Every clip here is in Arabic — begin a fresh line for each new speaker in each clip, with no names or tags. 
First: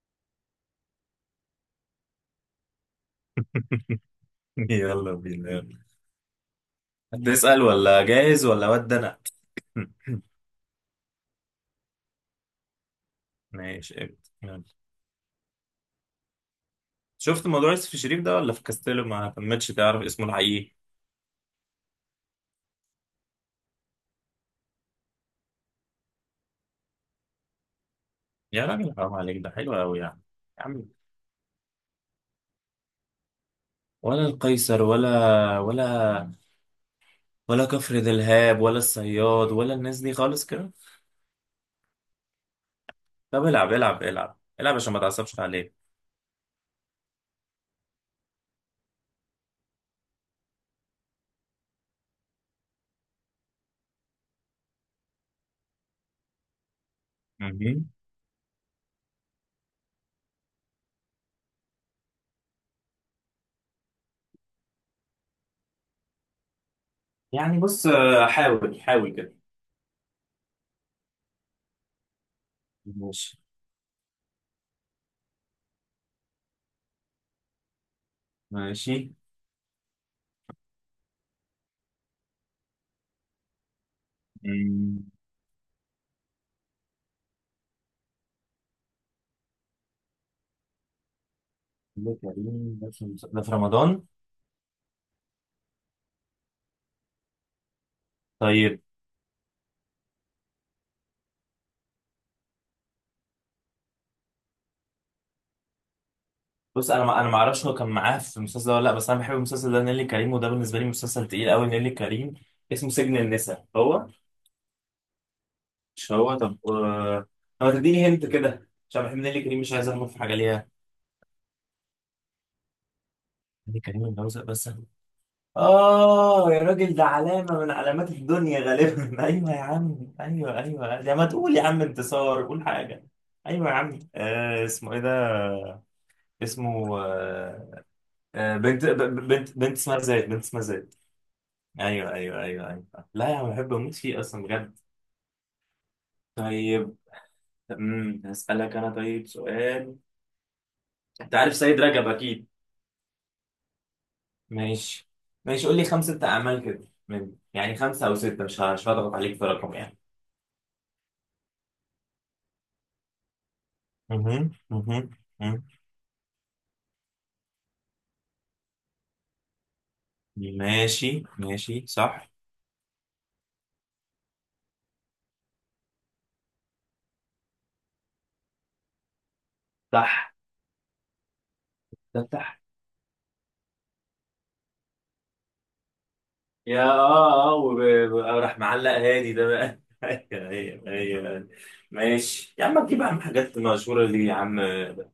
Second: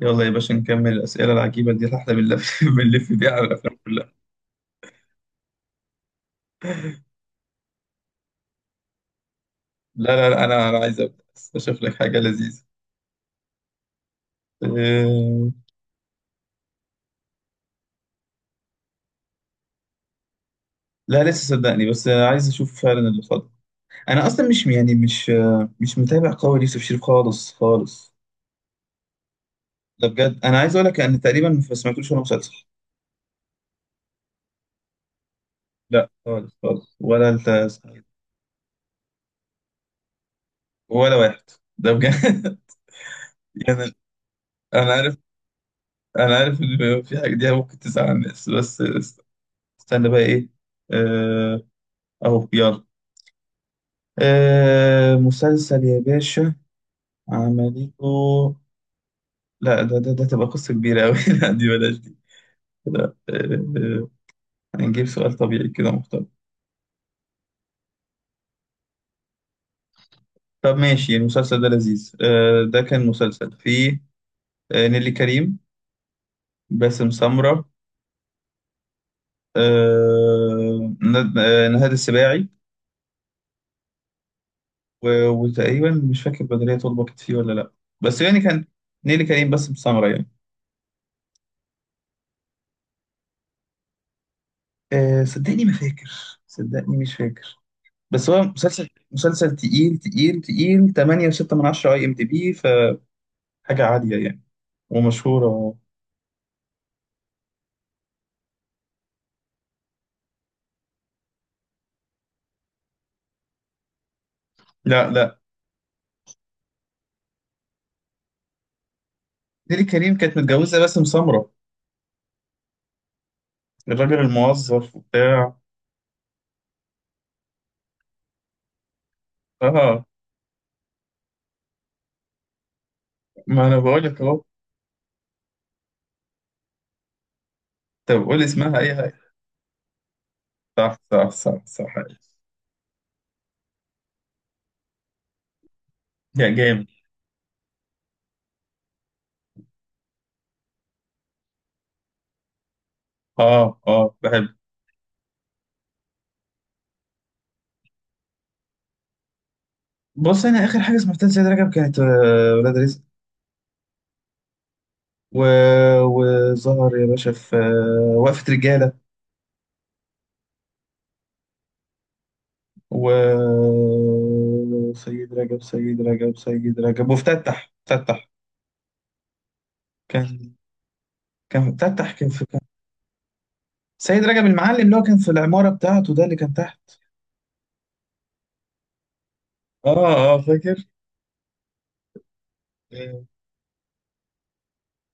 يلا يا باشا، نكمل الأسئلة العجيبة دي اللي احنا بنلف بنلف بيها على الأفلام كلها.
يلا بينا يلا. هتسأل ولا جاهز ولا ود انا؟
لا، لا، لا، أنا عايز أبدأ. أشوف لك حاجة لذيذة.
ماشي ابدا يلا.
أه...
شفت موضوع يوسف الشريف ده ولا في كاستيلو ما تمتش تعرف اسمه الحقيقي؟
لا، لسه صدقني، بس عايز أشوف فعلا اللي فاضل. أنا أصلا مش، يعني، مش متابع قوي ليوسف شريف، خالص خالص.
يا راجل حرام عليك، ده حلو قوي
ده
يعني.
بجد، أنا
يا
عايز أقول
عم
لك أن تقريبا ما سمعتلوش ولا مسلسل.
ولا القيصر ولا
لا،
ولا
خالص خالص،
ولا كفر دلهاب ولا الصياد ولا الناس دي خالص كده.
ولا واحد. ده بجد.
طب العب
يعني
العب العب العب
أنا
عشان ما
عارف،
تعصبش عليك.
أنا عارف إن في حاجة دي ممكن تزعل الناس، بس استنى بقى إيه؟ أه... أهو، يلا. آه، مسلسل يا باشا،
مهم.
عملته؟ لا، ده تبقى قصة كبيرة أوي. لا، دي بلاش دي، كده. آه، هنجيب سؤال طبيعي كده محترم.
يعني بص، حاول حاول كده.
طب ماشي، المسلسل ده لذيذ، ده كان
ماشي
مسلسل فيه نيلي كريم، باسم سمرة،
ماشي.
نهاد السباعي.
مم.
وتقريبا مش فاكر بدرية طلبة كانت فيه ولا لأ، بس يعني كان نيلي كريم، باسم سمرة يعني.
ده كريم، ده في، ده في رمضان؟
صدقني ما فاكر، صدقني مش فاكر. بس هو
طيب
مسلسل مسلسل تقيل تقيل تقيل 8 و6 من 10 IMDB فحاجة عالية يعني، ومشهورة.
بص انا ما اعرفش هو كان معاه في المسلسل ده ولا لا، بس انا بحب المسلسل ده نيلي كريم، وده بالنسبه لي مسلسل تقيل قوي نيلي كريم. اسمه سجن النساء هو؟
لا، لا،
مش هو؟ طب طب ما تديني هنت كده عشان بحب نيلي كريم، مش
نيلي
عايز اغلط
كريم
في حاجه
كانت
ليها.
متجوزة باسم سمرة،
نيلي كريم
الراجل
متجوزه بس؟
الموظف وبتاع.
اه يا راجل، ده علامه من علامات الدنيا غالبا. ايوه يا
اه،
عم ايوه ايوه، يا ما تقول يا عم انتصار، قول حاجه.
ما
ايوه يا
انا
عم،
بقول لك اهو.
آه، اسمه ايه ده؟ اسمه آه،
طب قول
آه،
اسمها
بنت
اي
ب-
حاجة.
ب- بنت بنت اسمها زيد، بنت اسمها زيد.
صح، صح، صح، صح.
ايوه ايوه ايوه ايوه، لا يا عم بحب اموت فيه اصلا بجد.
يا جامد.
طيب. امم، هسألك انا طيب سؤال. انت عارف سيد رجب اكيد.
اه، اه، بحب.
ماشي ماشي. قول لي خمسة اعمال كده، من يعني خمسة او ستة، مش هضغط عليك في رقم يعني.
بص، انا اخر حاجة سمعتها لسيد رجب كانت ولاد رزق.
مهم، مهم،
و...
مهم.
وظهر يا باشا في وقفة رجالة.
ماشي ماشي صح.
وسيد رجب، وفتتح.
صح.
كان، كان فتتح
ده
كان في
صح.
كان سيد رجب المعلم اللي هو كان في العمارة بتاعته، ده اللي كان
يا
تحت.
اه اه راح معلق هادي ده بقى.
اه، اه،
ايوه
فاكر.
ايوه ايوه. ماشي يا عم، تجيب يا عم حاجات مشهورة دي يا عم؟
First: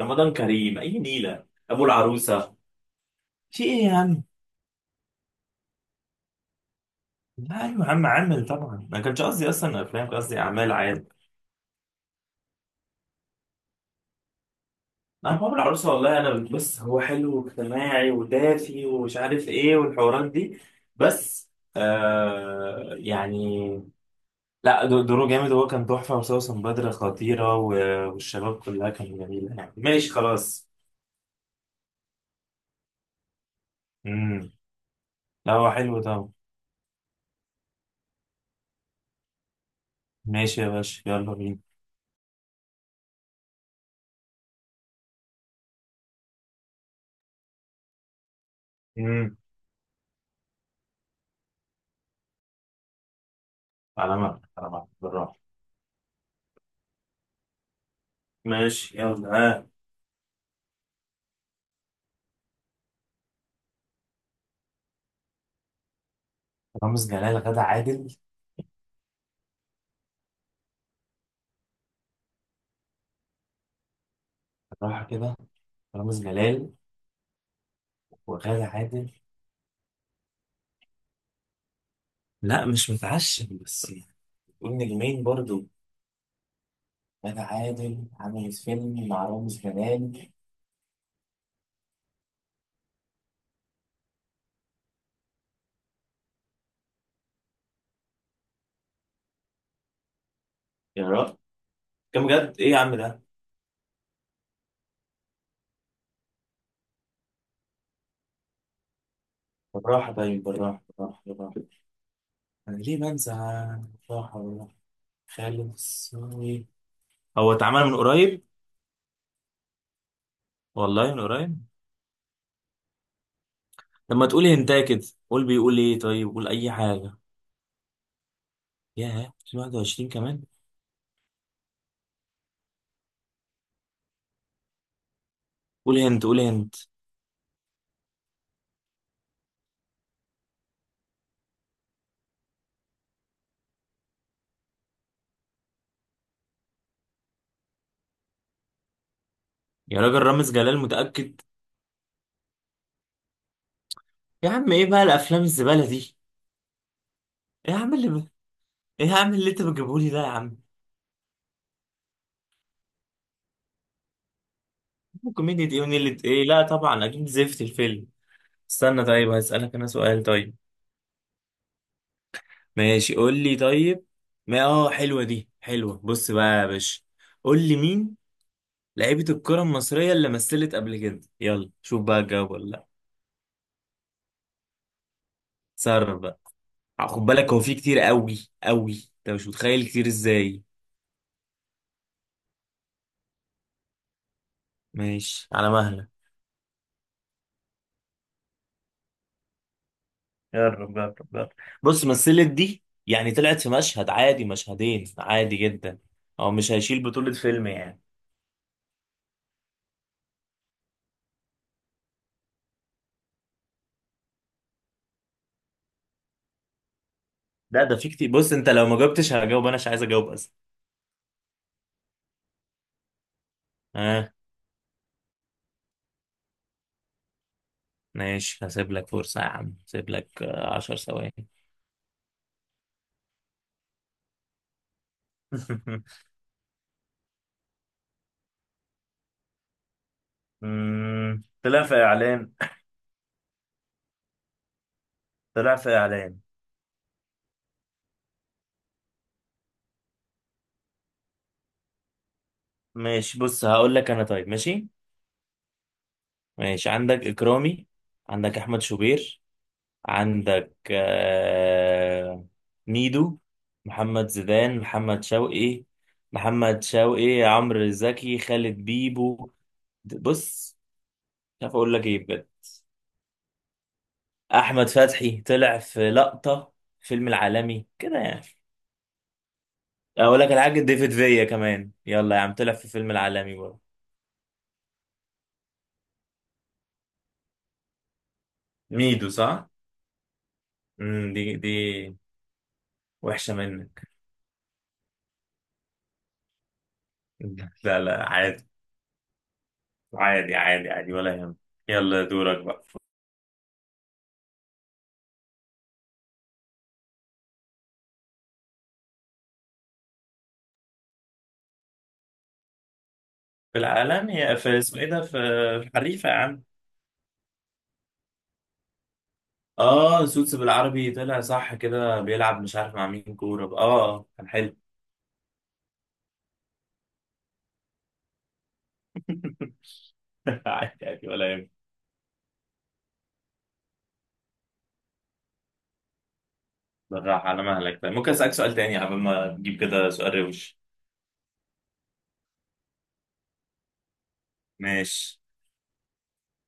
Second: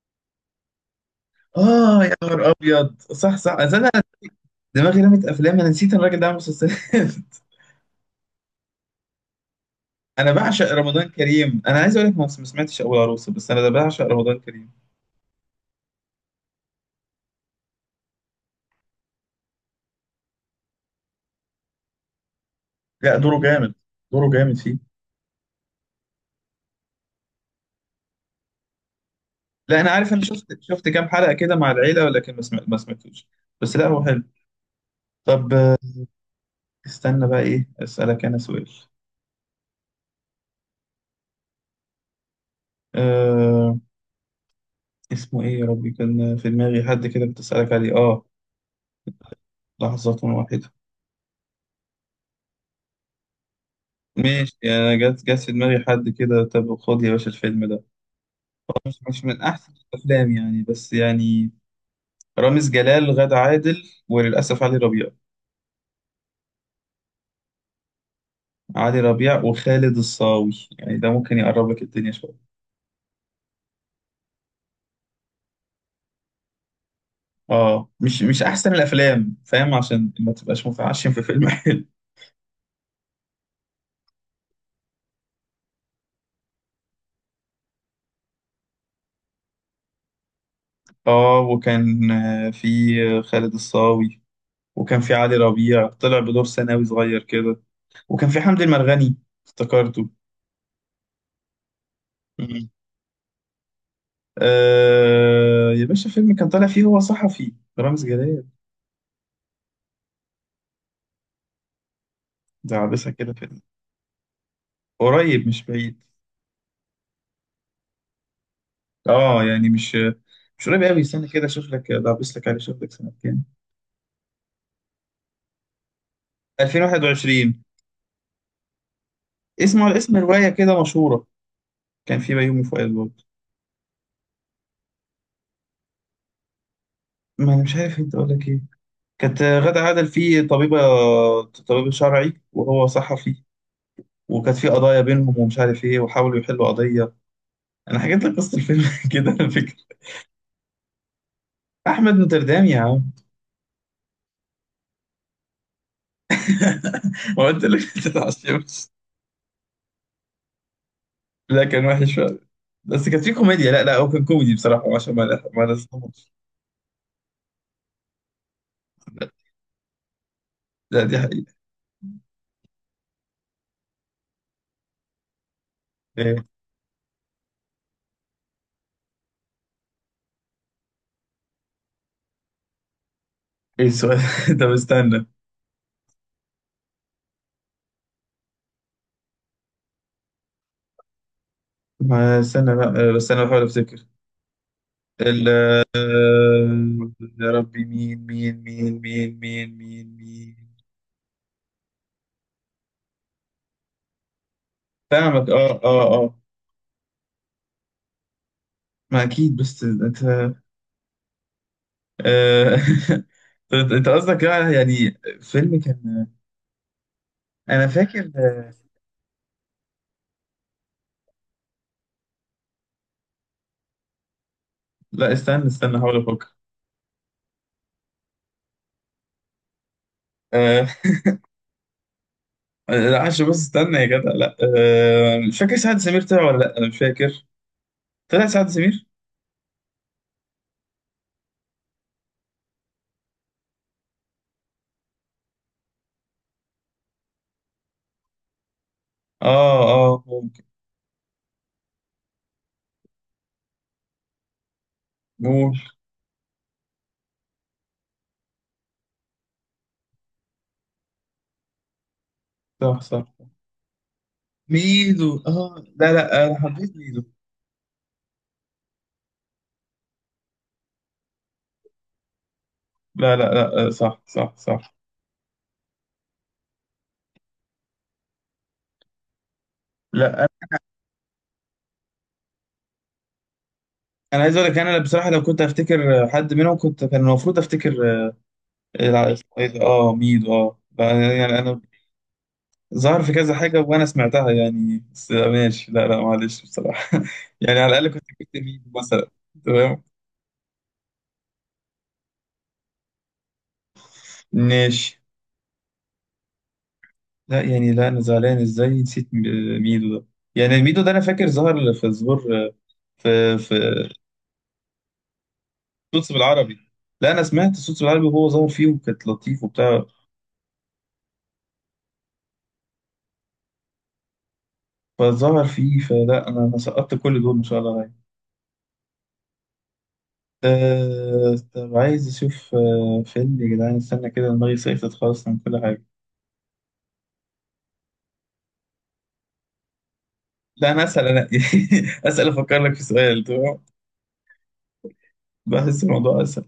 رمضان كريم اي نيلة. ابو
اه، يا نهار
العروسة.
ابيض، صح، صح،
في
أصل
ايه
انا
يا عم؟
دماغي رمت افلام، انا نسيت إن الراجل ده عامل مسلسلات.
لا ايوه يا عم عامل طبعا، ما كانش قصدي اصلا افلام، كان
انا
قصدي
بعشق
اعمال
رمضان
عادي.
كريم، انا عايز اقول لك ما سمعتش اول عروسه، بس انا ده بعشق رمضان كريم.
انا بابا العروسه، والله انا بص هو حلو واجتماعي ودافي ومش عارف ايه والحوارات دي، بس آه
لا، دوره
يعني.
جامد، دوره جامد فيه.
لا دوره جامد، هو كان تحفه، وسوسن بدر خطيره، والشباب كلها كانت جميله يعني.
لا، انا
ماشي
عارف، انا شفت
خلاص.
شفت كام حلقه كده مع العيله، ولكن ما سمعتوش. بس لا، هو حلو.
امم.
طب
لا هو حلو طبعا.
استنى بقى، ايه، اسالك انا سؤال.
ماشي يا باشا يلا بينا.
آه، اسمه ايه يا ربي؟ كان في دماغي حد كده كنت اسالك عليه، اه.
امم.
لحظة واحدة.
على ما،
ماشي،
على ما
انا جت
بالراحه.
جت في دماغي حد كده. طب خد يا باشا الفيلم ده، هو
ماشي
مش
يلا
من
ها.
احسن الافلام يعني، بس يعني، رامز جلال، غادة عادل، وللاسف علي ربيع،
رامز جلال، غدا عادل.
علي ربيع وخالد الصاوي، يعني ده ممكن يقرب لك الدنيا شويه.
بالراحه كده. رامز جلال.
اه، مش
وغادة
احسن
عادل.
الافلام، فاهم، عشان ما تبقاش متعشم في فيلم. حلو.
لا مش متعشم، بس يعني قول نجمين برضو. غادة عادل عملت فيلم مع رامز جلال؟
اه، وكان في خالد الصاوي، وكان في علي ربيع طلع بدور ثانوي صغير كده، وكان في حمدي المرغني، افتكرته.
يا رب، كم جد
مم.
ايه يا عم ده؟
آه يا باشا، فيلم كان طالع فيه، هو صحفي، رامز جلال،
بالراحة باين، بالراحة بالراحة بالراحة.
ده
انا ليه
عابسة كده فيلم.
بنزع بالراحة بالراحة.
قريب مش
خالد
بعيد.
الصاوي. هو اتعمل من قريب؟
اه يعني مش قريب قوي.
والله من
استنى كده،
قريب.
اشوف لك، ده عابس لك عليه، اشوف لك سنة كام.
لما تقول هنتايه كده. قول، بيقول ايه؟ طيب قول اي حاجة.
2021.
ياه،
اسمه على
2021
اسم
كمان.
رواية كده مشهورة، كان في بيومي فؤاد برضه.
قول هنت، قول هنت.
ما انا مش عارف انت اقول لك ايه. كانت غادة عادل فيه طبيبة، طبيب شرعي، وهو صحفي، وكانت في قضايا بينهم ومش عارف ايه، وحاولوا يحلوا قضيه. انا حكيت لك قصه الفيلم. كده على فكره.
يا راجل رامز جلال متأكد؟
احمد نوتردام يا عم.
يا عم ايه بقى الافلام الزبالة دي؟
ما قلت
ايه يا
لك.
عم
ما
اللي،
تتعشمش.
ايه يا عم اللي انت بتجيبه لي ده يا عم؟
لا، كان وحش فعلا، بس كانت في كوميديا، لا لا، هو كان كوميدي بصراحه، عشان ما ما
كوميديا دي اللي
نصدمش.
ايه؟ لا طبعا اكيد زفت الفيلم. استنى،
لا،
طيب هسألك انا سؤال طيب.
لا، دي حقيقه.
ماشي، قول لي طيب. ما اه، حلوة دي حلوة. بص
ايه
بقى يا باشا، قول لي مين لعيبة الكرة المصرية اللي مثلت قبل كده، يلا شوف بقى الجواب ولا لا.
ايه السؤال؟ طب استنى.
تصرف بقى. خد بالك هو في كتير قوي قوي، انت مش متخيل كتير ازاي.
ما استنى بقى، بس انا بحاول افتكر. ال
ماشي على مهلك.
يا ربي، مين، مين، مين، مين، مين، مين، مين.
يا رب يا رب يا رب. بص مثلت دي يعني طلعت في مشهد عادي، مشهدين
فاهمك،
عادي
اه،
جدا.
اه، اه.
هو مش هيشيل بطولة فيلم يعني.
ما اكيد، بس انت، آه، طب انت قصدك يعني فيلم كان،
لا
انا
ده في
فاكر،
كتير، بص انت لو ما جاوبتش هجاوب انا، مش عايز اجاوب اصلا. اه.
لا، استنى استنى، هحاول افكر.
ماشي هسيب لك فرصة يا عم، هسيب لك
آه،
عشر ثواني.
لا عشان بس استنى يا جدع، لا، مش فاكر سعد سمير طلع ولا لا، انا مش فاكر. طلع سعد سمير.
مم، طلع في اعلان. طلع في اعلان.
اه، اه، ممكن.
ماشي بص هقول لك انا طيب. ماشي
ممكن.
ماشي. عندك اكرامي، عندك احمد شوبير، عندك
صح، صح،
ميدو، محمد زيدان، محمد
ميدو، اه،
شوقي،
لا، لا، انا
محمد
حبيت ميدو.
شوقي، عمرو زكي، خالد بيبو. بص، مش عارف اقول لك ايه بجد.
لا، لا، لا، صح، صح،
احمد
صح.
فتحي طلع في لقطة، فيلم العالمي كده يعني.
لا،
اقول
انا
لك الحاج ديفيد فيا كمان، يلا يا عم، طلع في فيلم العالمي برضه.
أنا عايز اقول لك انا بصراحه، لو كنت افتكر حد منهم كنت كان المفروض افتكر.
ميدو
اسمه
صح.
ايه ده، اه، ميدو، اه،
امم،
لا،
دي
يعني
دي
انا ظهر في كذا
وحشة
حاجة وأنا
منك.
سمعتها يعني، بس ماشي، لا لا، معلش بصراحة. يعني على
لا
الأقل كنت
لا
جبت
عادي،
ميدو مثلا. تمام.
عادي عادي عادي، ولا يهم. يلا دورك بقى.
ماشي. لا يعني، لا أنا زعلان إزاي نسيت ميدو ده. يعني ميدو ده أنا فاكر ظهر في ظهور، في
في العالم هي في اسمه ايه ده، في في حريفة
صوت
يا عم.
بالعربي. لا، أنا سمعت صوت بالعربي وهو ظهر فيه وكانت لطيف وبتاع.
اه سوتس بالعربي، طلع صح كده بيلعب مش عارف مع مين كورة، اه كان حلو.
فظهر فيه، فلا أنا سقطت كل دول إن شاء الله يعني.
عادي عادي ولا يهمك.
طب عايز أشوف فيلم يا جدعان. استنى كده، دماغي صيفت خالص من كل حاجة.
بالراحة على مهلك. طيب ممكن أسألك سؤال تاني قبل ما تجيب كده، سؤال روش.
لا، انا اسال انا. اسال افكر لك في سؤال، تمام.
ماشي.
بحس الموضوع اسهل.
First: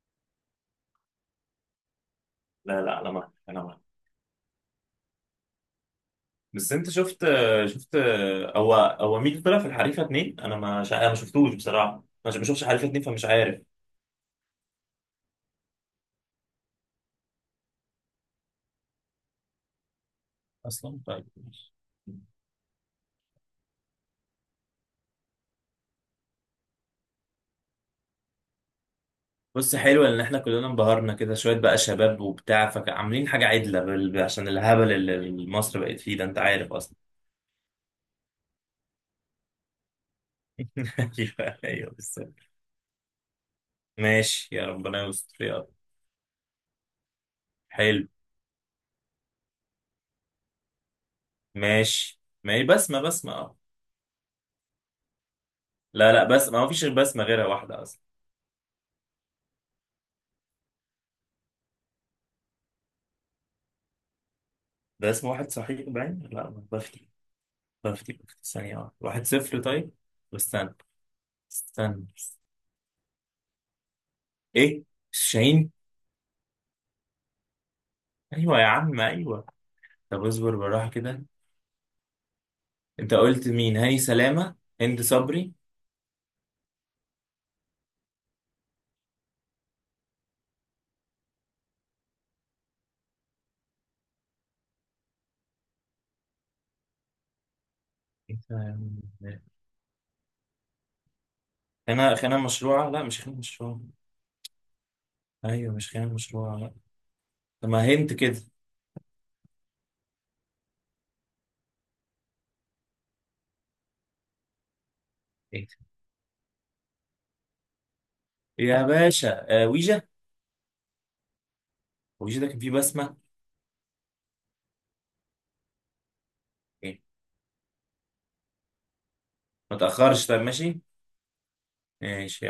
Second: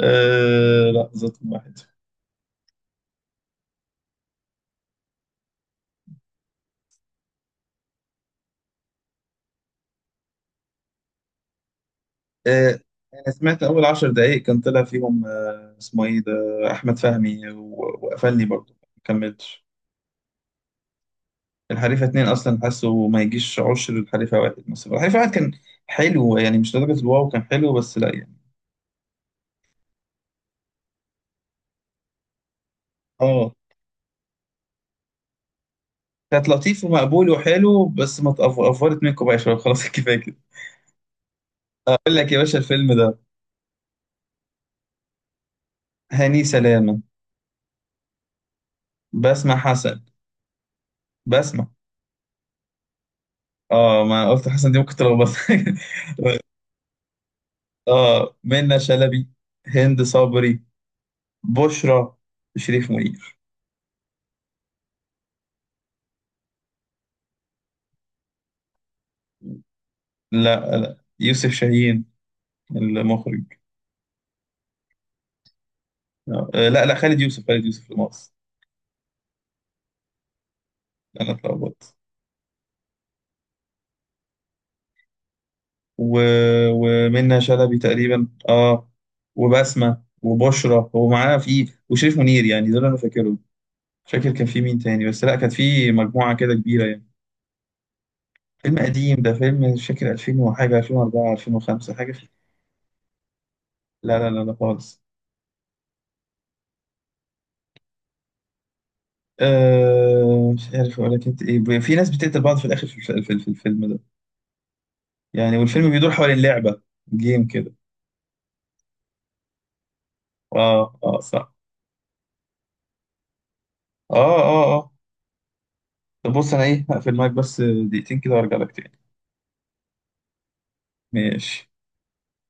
لا، رقم واحد.
لا لا على مهلك على مهلك. بس انت شفت هو هو مين طلع في الحريفة اتنين؟ انا ما شا... انا ما شفتوش بصراحة، ما شفتش
أه
حريفة اتنين فمش
انا
عارف
سمعت اول 10 دقائق، كان طلع فيهم، اسمه ايه ده، احمد فهمي، وقفلني برضه، ما كملتش.
اصلا. طيب ماشي.
الحريفه اتنين اصلا، حاسه ما يجيش عشر الحريفه واحد، مثلا الحريفه واحد كان حلو يعني، مش لدرجه الواو، كان حلو، بس لا يعني.
بص حلو ان احنا كلنا انبهرنا كده شويه بقى شباب وبتاع فعاملين حاجه
اه،
عدله عشان الهبل اللي مصر بقت فيه ده، انت
كانت
عارف
لطيف
اصلا.
ومقبول وحلو، بس ما تقف- افورت منكم بقى يا شباب. خلاص، كفايه كده.
ايوه ايوه
اقول
بس.
لك يا باشا الفيلم ده:
ماشي يا ربنا يستر يا رب.
هاني سلامه،
حلو.
بسمة حسن، بسمة.
ماشي ما هي بسمه، بسمه اه.
اه، ما قلت حسن، دي ممكن تلخبط.
لا لا بس ما فيش غير بسمه غيرها واحده اصلا.
اه، منى شلبي، هند صبري، بشرى، شريف منير.
ده اسم واحد صحيح باين، لا ما بفتي. بفتي بفتي ثانيه واحده، واحد صفر طيب. استنى
لا، لا، يوسف شاهين،
استنى.
المخرج.
ايه؟ شاهين.
آه، لا، لا، خالد يوسف، المقص.
ايوه يا عم ايوه. طب اصبر بالراحه كده.
انا اتلخبطت.
انت قلت مين؟ هاني سلامه، هند صبري.
و... ومنى شلبي تقريبا، اه، وبسمة وبشرى هو معاه في وشريف منير يعني، دول انا فاكرهم. مش فاكر كان في مين تاني، بس لا، كانت في مجموعة كده كبيرة يعني.
إيه
فيلم
فاهم؟
قديم ده، فيلم مش فاكر 2000 وحاجة، 2004، 2005 حاجة
خناقة، خناقة مشروعة؟ لا مش خناقة مشروعة.
لا، لا، لا، لا، خالص.
أيوة مش خناقة مشروعة لا. طب ما هنت كده.
آه، مش عارف ولا كانت ايه، في ناس بتقتل بعض في الاخر في الفيلم ده، يعني
ايه ده؟
والفيلم بيدور حوالين لعبه جيم كده.
يا باشا آه، ويجا.
اه، اه، صح.
ويجا ده كان فيه بسمة.
اه، اه، اه. طب بص، انا ايه،
إيه؟
هقفل معاك بس دقيقتين كده وارجع لك تاني.
ما تأخرش، طب ماشي.
ماشي.
ماشي.